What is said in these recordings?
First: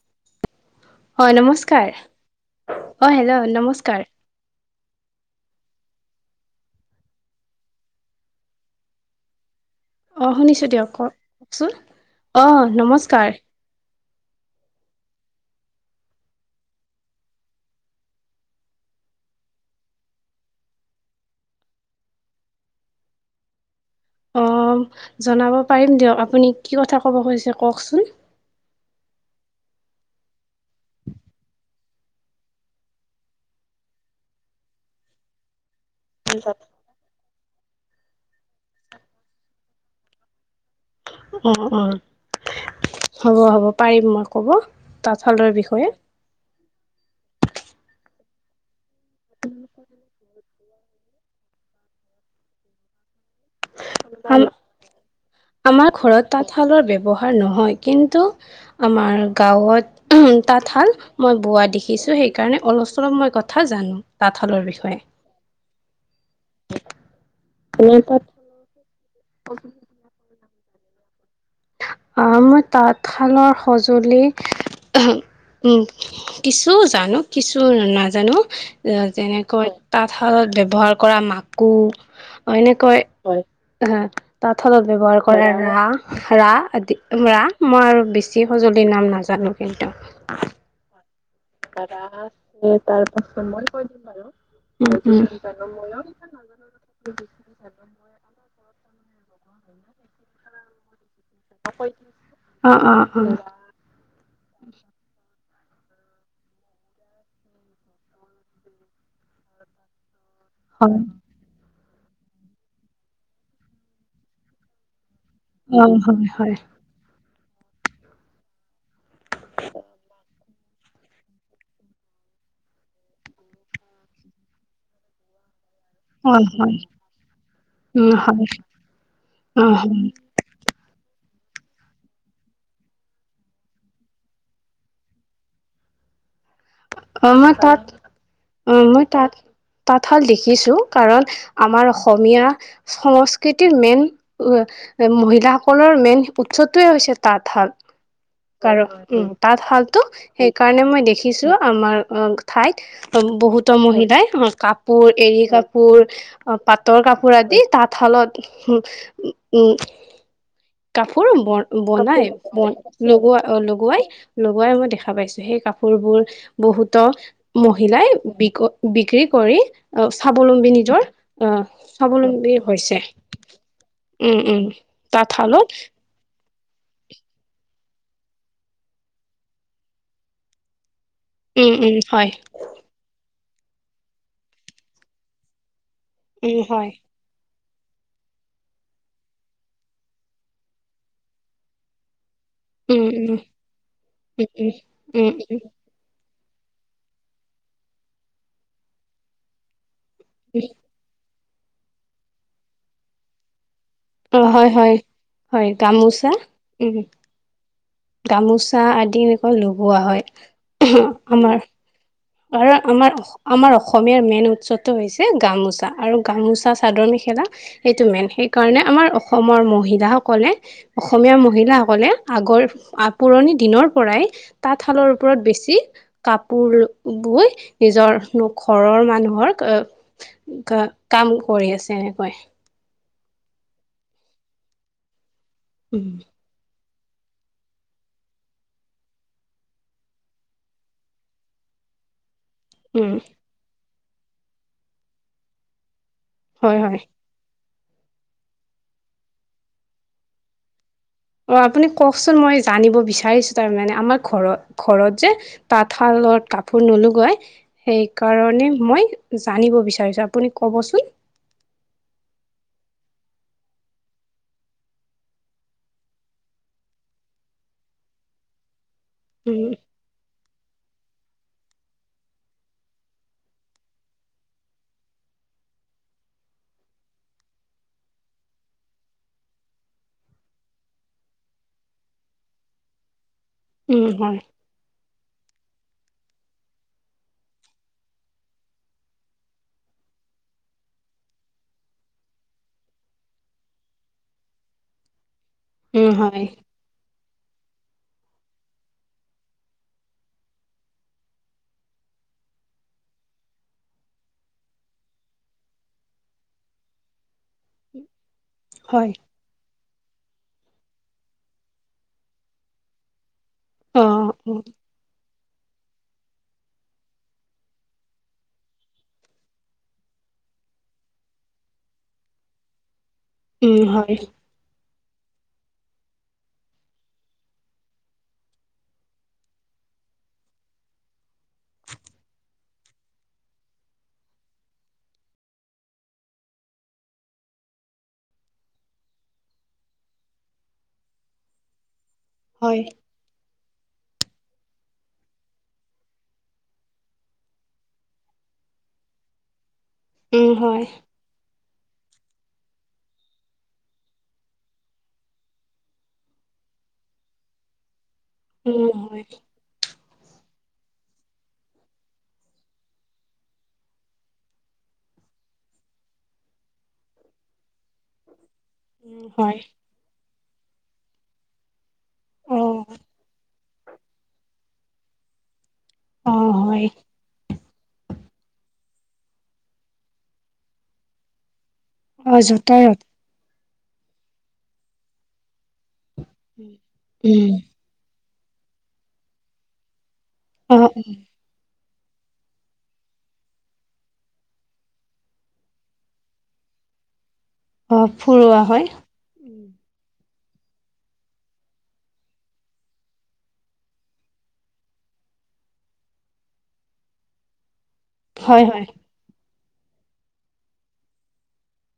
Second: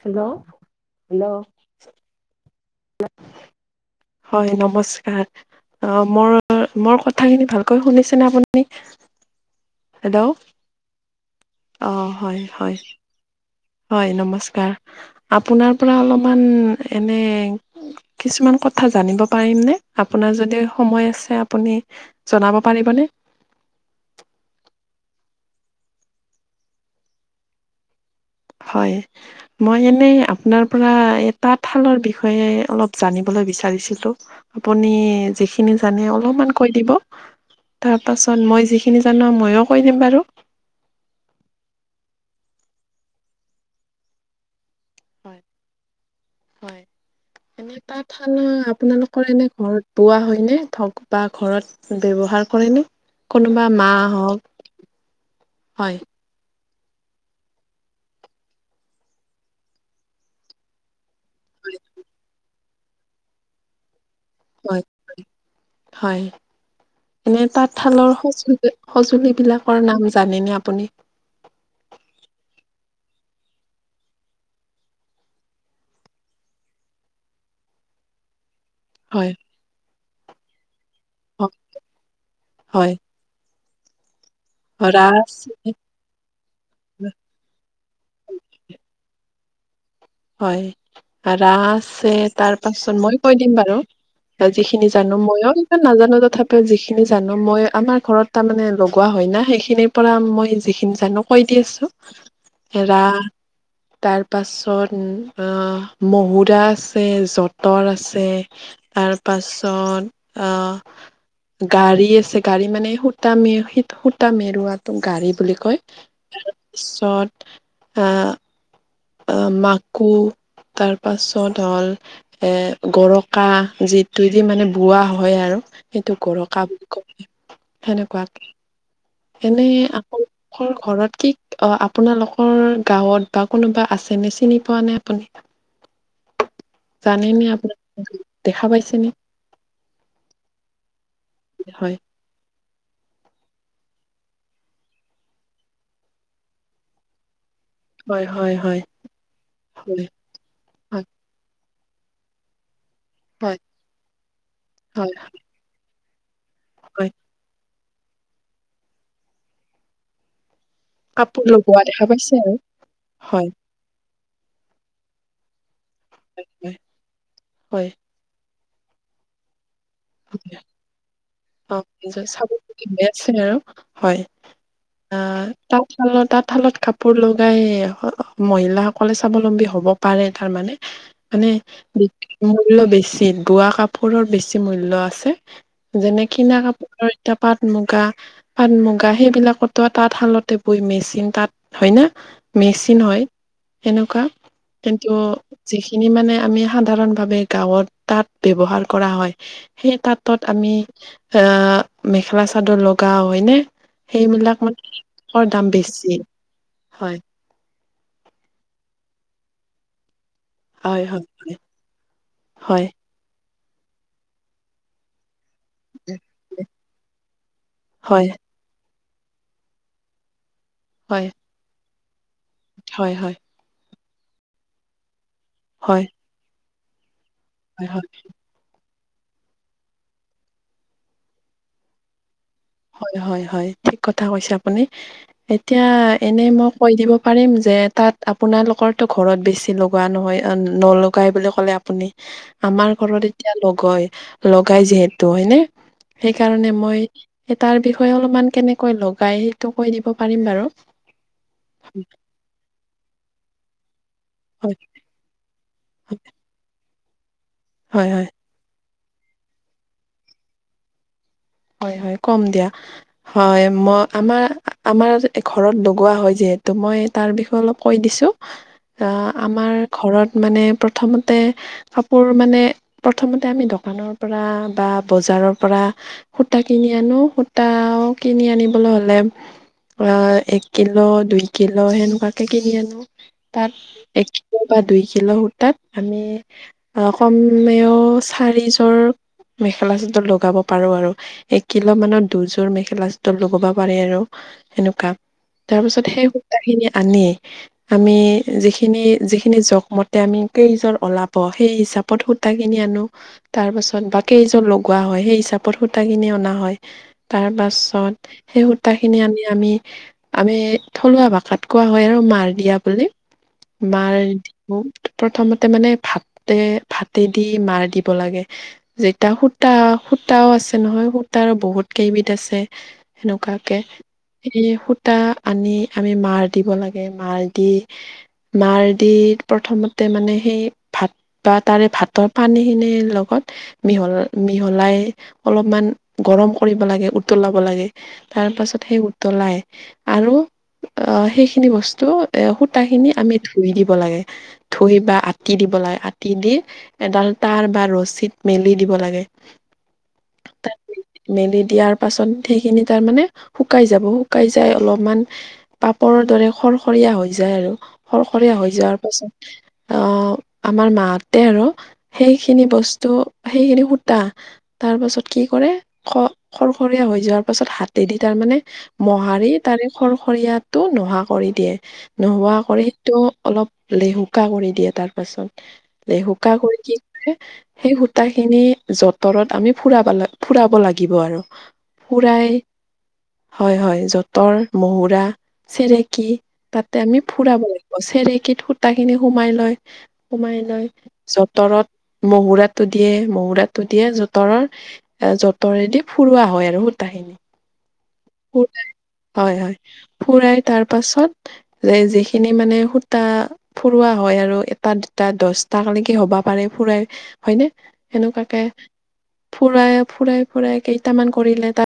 Hello হয় hello নমস্কাৰ অ', হেল্ল' নমস্কাৰ। হয় অ', নমস্কাৰ মোৰ মোৰ কথাখিনি ভালকৈ শুনিছেনে আপুনি? হেল্ল' অ', শুনিছো দিয়ক কও কওকচোন অ হয় অ', হয় নমস্কাৰ। হয়, নমস্কাৰ আপোনাৰ পৰা অলপমান এনে কিছুমান কথা কথা জানিব পাৰিম নে, আপোনাৰ যদি সময় আছে আপুনি জনাব পাৰিবনে? [inaudible] অ', জনাব পাৰিম দিয়ক আপুনি কি কথা ক'ব খুজিছে কওকচোন। হয়, মই এনেই আপোনাৰ পৰা এ তাঁতশালৰ বিষয়ে অলপ জানিব ল'ই বিচাৰিছিলোঁ, আপুনি যিখিনি জানে অলপমান কৈ দিব। তাৰপাছত মই যিখিনি জানো ময়ো কৈ দিম বাৰু। অ', অ', হ'ব হ'ব পাৰিম মই কব। হয় তাঁতশালৰ বিষয়ে। থানা, আপোনালোকৰ এনে ঘৰত বোৱা হয় নে ধক বা ঘৰত ব্যৱহাৰ কৰেনে কোনোবা মা আম হওক আমাৰ হয় ঘৰত তাঁত তাঁতশালৰ ব্যৱহাৰ নহয়, কিন্তু আমাৰ গাঁৱত, তাঁতশাল মই বোৱা দেখিছোঁ, সেইকাৰণে অলপ চলপ মই কথা জানো। তাঁতশালৰ হয় বিষয়ে হয়, হয়, এনেই তাঁতশালৰ [unintelligible] সঁজুলি বিলাকৰ নাম জানেনে আপুনি? অ' মই তাঁতশালৰ সঁজুলি উম, কিছু জানো, কিছু নাজানো হয় যেনেকৈ তাঁতশালত ব্যৱহাৰ কৰা হয় মাকো, অ' হয় এনেকৈ হা, তাঁতশালত ব্যৱহাৰ ৰাচ কৰে ৰা ৰা আদি ৰা, মই আৰু বেছি সঁজুলিৰ নাম নাজানো কিন্তু। হয়, ৰাঁচ আছে তাৰ পাছত মই কৈ দিম বাৰু যিখিনি উম জানো উম ময়ো ইমান নাজানো। তথাপিও যিখিনি জানো মই আমাৰ ঘৰত তাৰ মানে লগোৱা হয় না, সেইখিনিৰ পৰা মই যিখিনি জানোঁ কৈ দি আছো অ অ ৰা অ তাৰ পাছত উম, অ, মহুৰা আছে, যঁতৰ আছে, তাৰ পাছত অ' হয় গাড়ী আছে, গাড়ী মানে সূতা মে-সূত-সূতা মেৰুৱাতো গাড়ীত বুলি কয়, তাৰ পিছত আ আ মাকো তাৰ পাছত হ'ল, এ গৰকা, যিটোদি মানে বোৱা হয় আৰু। সেইটো অ হয় হয় অ গৰকা হয় বুলি কয়, উ হয় সেনেকুৱাকে অ এনেই হয় আপোনালোকৰ ঘৰত কি অ', আপোনালোকৰ গাঁৱত বা কোনোবা আছেনে চিনি পোৱা নে আপুনি? অ', জানেনে মই তাত, আপোনালোকে দেখা অ', মই পাইছেনে? তাত-তাঁতশাল দেখিছোঁ, কাৰণ আমাৰ হয়। অসমীয়া সংস্কৃতিৰ মেইন, মহিলাসকলৰ মেইন উৎসটোৱে হৈছে তাঁতশাল। হয়, হয়, হয়। কাৰণ, উম, তাঁতশালটো হয়, সেইকাৰণে মই হয়, দেখি দেখিছোঁ, আমাৰ অ' ঠাইত, হয়, বহুতো মহিলাই কাপোৰ হয়, এড়ী কাপোৰ অ' পাটৰ হয়। কাপোৰ আদি, তাঁতশালত উ-উম কাপোৰ ব লগোৱা দেখা বনাই পাইছে আৰু লগোৱা হয়, লগোৱাই লগোৱাই মই দেখা পাইছো সেই কাপ কাপোৰবোৰ হয়, বহুত হয়, মহিলাই বিক বিক্ৰী কৰি অ হয়। স্বাৱলম্বী নিজৰ আহ অ', য চাব স্বাৱলম্বী হৈ হৈছে আছে আৰু হয়। উম উম তাঁতশালত তাঁতশালত কাপোৰ লগাই মহিলাসকলে স্বাৱলম্বী হ'ব পাৰে তাৰমানে মানে উম উম হয় মূল্য বেছি বোৱা কাপোৰৰ বেছি মূল্য আছে যেনে কিনা উম হয় কাপোৰৰ এতাপাত মুগা পাট মুগা সেইবিলাকতো তাত শালতে বই মেচিন তাত হয় ন মেচিন উম হয় উম উম সেনেকুৱা উম কিন্তু উম উম যিখিনি মানে আমি সাধাৰণ ভাৱে গাঁৱৰ তাঁত ব্যৱহাৰ কৰা হয় সেই তাঁতত উম আমি এ মেখেলা চাদৰ লগাও হয়নে অ সেইবিলাক হয় হয় মানৰ হয় দাম বেছি গামোচা উম হয় গামোচা আদি এনেকুৱা লগোৱা হয় হয় হয় আমাৰ আৰু হয় আমাৰ আমাৰ অসমীয়াৰ মেইন উৎসৱটো হৈছে গামোচ চা আৰু গামোচা চাদৰ মেখেলা এইটো মেইন হয় সেইকাৰণে আমাৰ অসমৰ মহিলাসকলে হয় অসমীয়া মহিলাসকলে আগৰ হয় হয় হয় পুৰণি দিনৰ পৰাই তাঁতশালৰ কাপোৰকত বেছি হয় কাপোৰ বৈ নিজৰৰ ঘৰৰ মা মানুহৰ কাম কৰি আছে এনেকৈ হয় হয় হয় ঠিক কথা কৈছে আপুনি এতিয়া উম এনে মোক কৈ দিব পাৰিম যে তাত আপোনালোকৰ তো ঘৰত বেছি লগোৱা নহয় নলগাই বুলি ক'লে আপুনি আমাৰ উম ঘৰত এতিয়া লগয় লগাই যিহেতু হয়নে সেইকাৰণে হয় হয় মই তাৰ বিষয়ে অলপমান কেনেকৈ লগাই সেইটো কৈ দিব পাৰিম বাৰু অ', আপুনি কওকচোন মই জানিব বিচাৰিছো তাৰমানে আমাৰ হয় ঘৰত ঘৰত যে তাঁতশালত কাপোৰ নোলাই হয় হয় সেইকাৰণে মই জানিব বিচাৰিছো আপুনি কবচোন হয়, হয়, কম দিয়া হয় ম আমাৰ আমাৰ ঘৰত লগোৱা হয় যে সেইটো মই তাৰ বিষয়ে অলপ কৈ দিছো অ আমাৰ উম ঘৰত মানে, প্ৰথমতে কাপোৰ মানে প্ৰথমতে আমি দোকানৰ পৰা বা বজাৰ জাৰৰ পৰা, সূতা কিনি আনো, সূতাও কিনি আনিবলৈ হ'লে অ', এক কিলো, দুই কিলো সেনেকুৱাকে কিনি আনো। তাত, উম এক হয় কিলো বা দুই কিলো সূতাত, আমি কমেও চাৰিযোৰ মেখেলা চাদৰ লগাব পাৰো আৰু। এক কিলো মানৰ দুযোৰ মেখেলা চাদ লগাব পাৰে আৰু সেনেকুৱা তাৰ পিছত উম সেই হয় সূতা খিনি আনি আমি যিখিনি যিখিনি জোখমতে আমি কেইযোৰ ওলাব সেই হিচাপত সুতা কিনি আনো তাৰ পাছতেই বাকী এযোৰ লগোৱা হয় সেই হিতু সূতাখিনি অনা হয় তাৰ পাছত সেই সূতা হয় খিনি আনি আমি আমি থলুৱা ভাষাত কোৱা হয় আৰু মাৰ দিয়া বুলি অ মাৰ অ প্ৰথমতে মানে ভাত ভাতে দি মাৰ দিব লাগে যেতিয়া সূতা সূতাও আছে নহয় সূতা আৰু বহুত কেইবিধ আছে সেনেকুৱাকে উম হয় এই সূত টা আনি আমি মাৰ দিব লাগে মাৰ দি মাৰ দি প্ৰথমতে মানে সেই ভাত বা তাৰে ভাতৰ পানী খিনিৰ লগত মিহল মিহলাই অলপমান গৰম কৰিব লাগে উতলাব লাগে তাৰ পাছত সেই উতলাই আৰু অ', সেইখিনি বস্তু এ সূতা হয় খিনি আমি ধুই দিব লাগে ধুই বা আতি দিব লাগে আতি দি এডাল তাৰ বা ৰছীত মে মেলি দিব লাগে। উ হয়। ইয়াৰ পাছত সেইখিনি তাৰ মানে শুকাই যাব। শুকাই যায় অলপ মান পাপৰ দৰে খট সৰখৰীয়া হৈ যায় আৰু সৰখৰীয়া হৈ উম যোৱাৰ হয় পাছত অহ আমাৰ মাহতে আৰু সেইখিনি বস্তু সেইখিনি সূতা তাৰ পাছত কি কৰে খ খৰখৰীয়া হৈ যোৱাৰ পাছত হাতেদি তাৰ মানে উম মোহাৰি হয় তাৰে খৰখৰীয়াটো নোহা কৰি দিয়ে। নোহোৱা অ কৰি সেইটো অলপ লেহুকা কৰি দিয়ে তাৰ পাছত অ লেহুকা হৈ হয় কি সেই সূতা খিনি যতঁৰত আমি ফুৰাব লাগ ফুৰাব লাগিব আৰু অহ ফুৰাই যতঁৰত। হয়, হয় যতৰ মহুঁৰা চেৰেকী তাতে আমি উম ফুৰাব লাগিব চেৰেকী কিত সূতা খিনি সোমাই লয় সোমাই অ লৈ যতঁৰত মহুৰাটো দিয়ে মহহুৰাটো দিয়ে যত তৰৰ যতৰেদি ফুৰোৱা হয় আৰু সূতাখিনি অ ফুৰোৱা হয় হয় হয়। ফুৰাই তাৰ পাছত যে যিখিনি মানে সূতা ফুৰোৱা হয় আৰু এটা দহটা কোলকে হ'বা পাৰে পুৰা হয় ন সেনেকুৱাকে হয় হয় ফুৰাই ফুৰাই ফুৰাই কেইটামান কৰিলে তাত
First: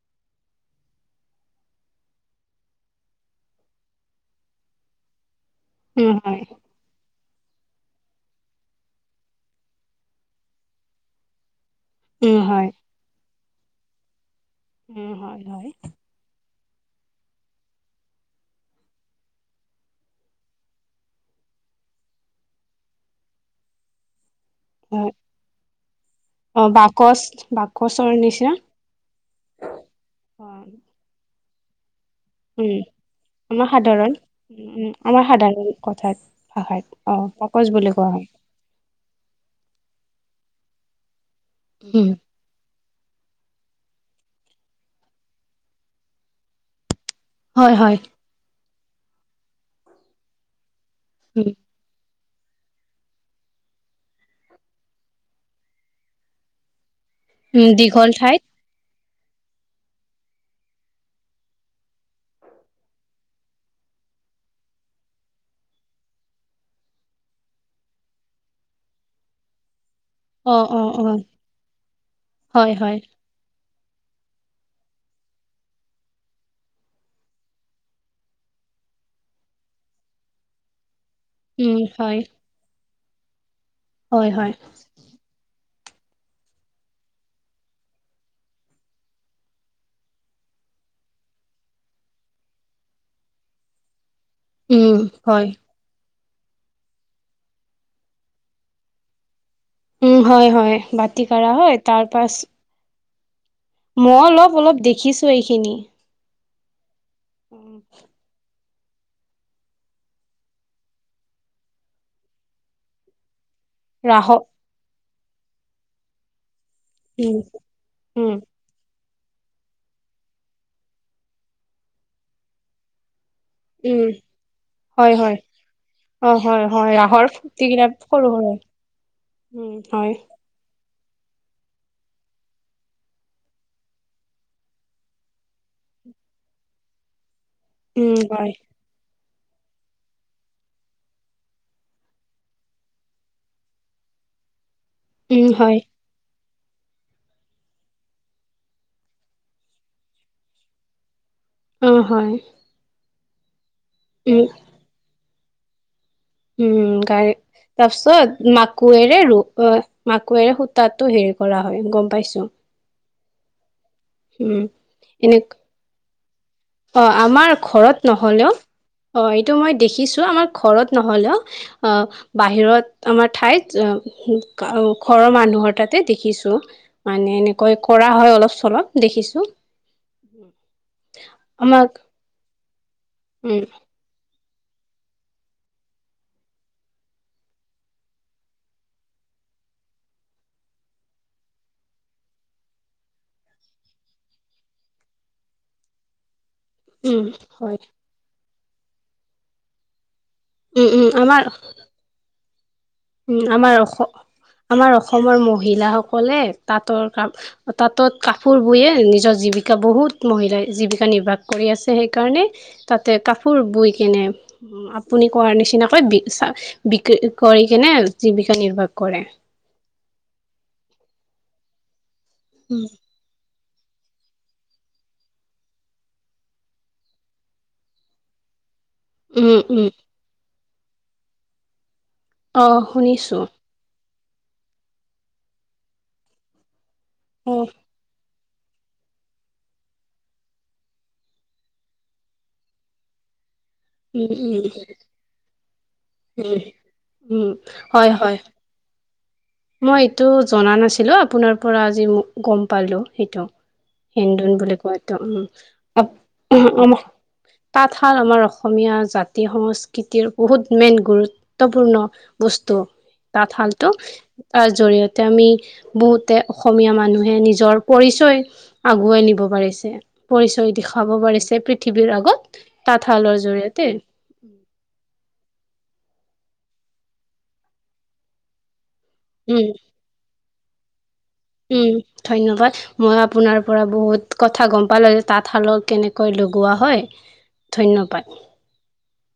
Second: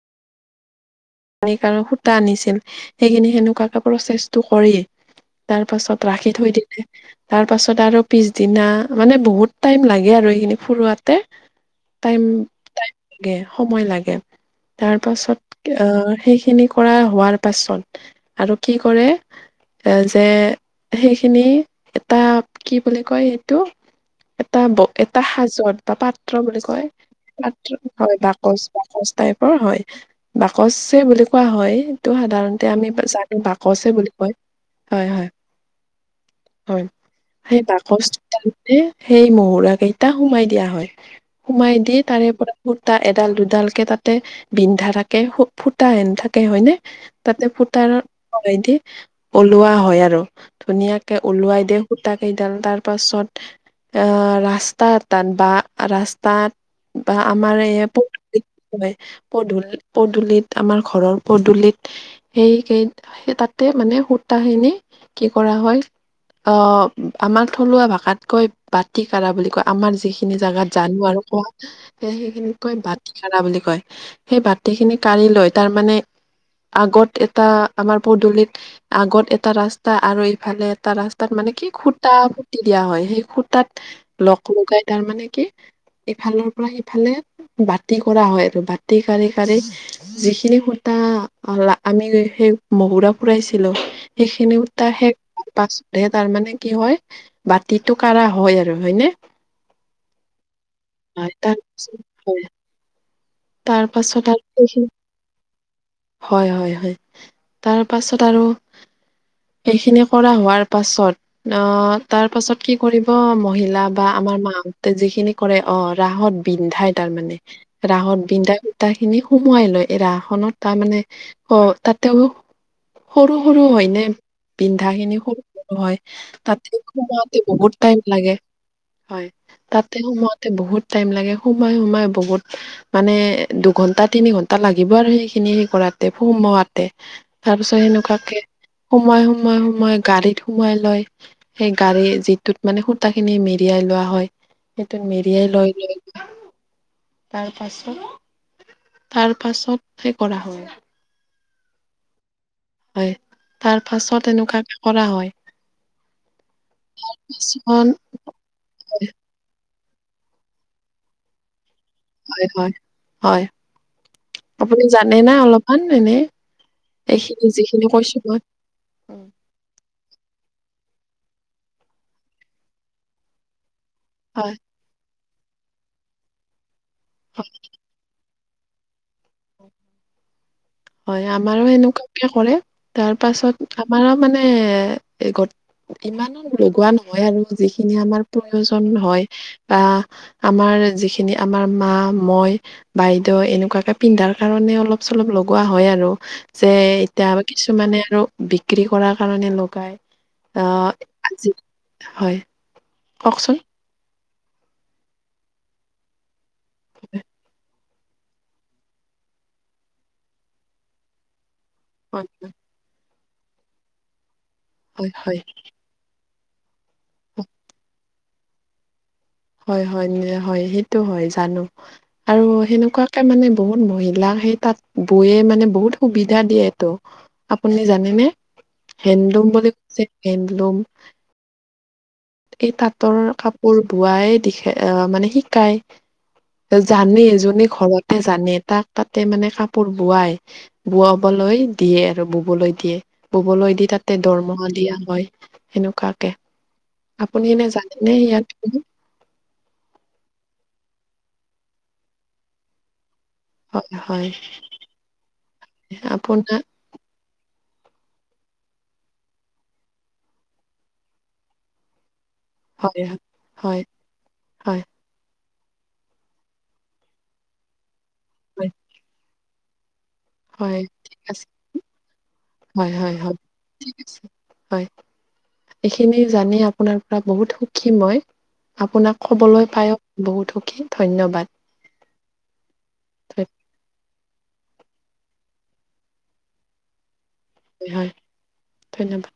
[unintelligible] কাৰ সূতা আনিছিল সেইখিনি সেনেকুৱাকে প্ৰচেছটো কৰি তাৰ পাছত উম ৰাখি হয় থৈ দিলে তাৰ পাছত আৰু পিছদিনা মানে বহুত টাইম লাগে আৰু এইখিনি ফুৰোৱাতে টাইম উম হয় টাইম লাগে সময় লাগে। তাৰ উম, পাছত হয় হয়। আহ সেইখিনি কৰা হোৱাৰ পাছত আৰু কি কৰে এই যে, সেইখিনি, এটা কি বুলি কয় এইটো? হয় এটা সাজত এটা পাত্ৰ বুলি অ কয় বাকচ বাকচৰ নিচিনা বাকচ বাকচ টাইপৰ হয়, অ', বাকচে বুলি কোৱা হয় টো সাধাৰণতে উম আমি আমাৰ বাকচ এ বুলি সাধাৰণ কয়, উম উম, হয়, আমাৰ হয়, সাধাৰণ কথাত ভাষাত হয় অ সেই পাকচ বুলি কোৱা হয় বাকচতে সেই মহুৰা কেইটা সোমাই দি দিয়া হয় সোমাই দিয় উম তাৰে পৰা ফুটা এডাল দুডাল কে তাতে বিন্ধা থাকে ফুটা এন থাকে হয়নে। তাতে হয় হয় সূতাৰদি ওলোৱা হয় আৰু ধুনীয়াকে উম ওলোৱাই দি সুতাক কেইডাল তাৰ পাছত এ ৰাস্তা তাত বা ৰাস্তাত বা আমাৰ উম এই দীঘল ঠাইত [unintelligible] পদূলিত আমাৰ ঘৰৰ পদূলিত, সেই কেই সেই তাতে মানে সূতাখিনি কি কৰা অ' আমাক থলুৱা ভাষাত কয় বাটি কাঢ়া বুলি কয় আমাৰ যিখিনি অ জেগাত অ জানো অ আৰু কওঁ, সেইখিনিক হয় কয় হয় বাটি [unintelligible] বুলি কয়। সেই বাতিখিনি কাঢ়ি লৈ তাৰমানে আগত এটা, আমাৰ পদূলিত আগত এটা ৰাস্তা আৰু এইফালে এটা ৰাচ তাত মানে কি, উম খুটা হয় পুতি দিয়া হয়, সেই খুটাত হয় লগ হয় লগাই তাৰ মানে কি ইফালৰ পৰা সিফালে বাতি কৰা হয়, আৰু বাতি কাঢ়ি কাঢ়ি যিখিনি সূতা আমি সেই মহুৰা ফুৰাইছিলো সেইখিনি সূতা উম হয় সেই‌ [unintelligible] তাৰ মানে কি হয় বাতিটো কাঢ়া হয় আৰু হয়নে? উম, হয়, হয়। বাটি কাঢ়া তাৰ হয়, পাছত তাৰপাছ হয় তাৰ পাছত আৰ [unintelligible] দেখিছো এইখিনি হয়, হয়, হয়। তাৰ পাছত আৰু সেইখিনি কৰা হোৱাৰ পাছত, অ' তাৰ পাছত কি কৰিব মহী লা বা ৰাস আমাৰ মা হঁতে যিখিনি কৰে অ, ৰাহত বিন্ধাই তাৰ উম মানে ৰাহত উম বিন্ধাই সূটা খিনি সুমোৱাই লয়। এ ৰা খনত তাৰ মানে অ, তাতেও সৰু সৰু হয়নে? উম বিন্ধা হয় খিনি হয় সৰু সৰু হয়, অ হয় তাতে হয় ৰাসৰ সোমাওতে বহুত ফুৰ্তিবিলাক টাইম সৰু লাগে। সৰু হয় উম তাতে হয় সোমাওঁতে বহুত টাইম লাগে, সোমাই সোমাই বহুত মানে দুঘন্টা তিনি ঘন্টা লাগিব আৰু সেইখিনি কৰাতে, সোমোৱাওঁতে তাৰ পিছত উম সেনেকুৱাকে হয় সোমোৱাই সুমুৱাই গাড়ীত সুমুমাই লয়, সেই গাড়ী যিটোত মানে সূতা খিনি মেৰিয়াই লোৱা হয় সেইটোত উম মেৰিয়াই লৈ হয় [unintelligible] তাৰ পাছত তাৰ পাছত সেই কৰা হয় অ', হয় হয়। তাৰ পাছত উম এনেকুৱা কৰা হয় উম গাড়ী, কিছুমান তাৰ পিছত মাকোৰেৰে অ মাকোৱেৰে সূতাটো হেৰি কৰা হয়, গম হয় পাইছোঁ। হয় হয়। আপুনি জানে নে এনে অলপমান এনেই অ, আমাৰ ঘৰত নহলেও, অ' এইটো মই দেখিছোঁ, আমাৰ ঘৰত নহ'লেও, অ বাহিৰত আমাৰ ঠাইত হয় ঘৰৰ মানুহৰ তাতে দেখিছোঁ, মানে এনেকৈ কৰা হয় অলপ চলপ দেখিছোঁ হয়, আমাৰো এনেকুৱা [unintelligible] তাৰ উম পাছত আমাৰো মানে [inaudible] ইমানো লগোৱা নহয় আৰু যিখিনি আমাৰ প্ৰয়োজন হয়, বা আমাৰ যিখিনি আমাৰ মা, মই, বাইদেউ এনেকুৱাকে পিন্ধাৰ কাৰণে অলপ চলপ কোৱা হয় আৰু যে উম এতিয়া হয় কিছুমানে আৰু বিক্ৰী কৰাৰ কাৰণে লগায় উম উম, আমাৰ উম, কওকচোন আমাৰ অস-আমাৰ অসমৰ মহিলাসকলে তাঁতৰ কাম তাঁতত কাপোৰ বৈয়ে নিজৰ জীৱিকা, বহুত মহিলাই জীৱিকা নিৰ্বাহ কৰি আছে, হয় সেইকাৰণে তাতে কাপোৰ বই কেনে হয় আপুনি হয় কোৱাৰ নিচিনাকৈ বিক বিক্ৰী কৰি কেনে জীৱিকা নিৰ্বাহ কৰে। হয় হয়, হয়, সেইটো হয় জানো, আৰু উম সেনেকুৱাকে মানে বহুত মহিলাক সেই তাঁত বৈয়ে মানে বহুত সুবিধা দিয়েতো, আপুনি জানেনে? হেণ্ডলুম উম বুলি উম [unintelligible] যে হেণ্ডলুম অ এই তাঁতৰ শুনিছো কাপোৰ বো বোৱা এই দিখা মানে শিকাই, জানেই অ জোনে ঘৰতে জানে, তাক তাতে মানে কাপোৰ বোৱাই, বোৱাবলৈ দিয়ে আৰু ববলৈ দিয়ে ববলৈ দি তাতে উম দৰমহা উম দিয়া হয়, সেনেকুৱাকে উম আপুনি উম এনে হয় জানেনে হয় ইয়াত [unintelligible] মই এইটো জনা নাছিলো, আপোনাৰ পৰা আজি গম পালো। সেইটো, হয় হয় হেন্দলুম বুলি কোৱা এইটো আপোনাৰ [unintelligible] তাঁতশাল আমাৰ অসমীয়া জাতি সংস্কৃতিৰ বহুত মেইন গুৰুত্বপূৰ্ণ বস্তু, হয় হয় তাঁতশালটো, তাৰ হয় জৰিয়তে আমি বহুতে অসমীয়া মানুহে নিজৰ পৰিচয় হয় আগুৱাই নিব পাৰিছে। পৰিচয় হয় দেখাব ঠিক আছে পাৰিছে পৃথিৱীৰ আগত, হয় হয় হয় তাঁতশালৰ জৰিয়তে ঠিক আছে হয়। এইখিনি জানি আপোনাৰ পৰা বহুত সুখী মই, আপোনাক উম ক'বলৈ পায়ো বহুত সুখী। ধন্যবাদ উম, ধন্যবাদ, মই আপোনাৰ পৰা বহুত কথা গম পালোঁ যে তাঁতশালৰ কেনেকৈ লগোৱা হয়। হয়, ধন্যবাদ ধন্যবাদ।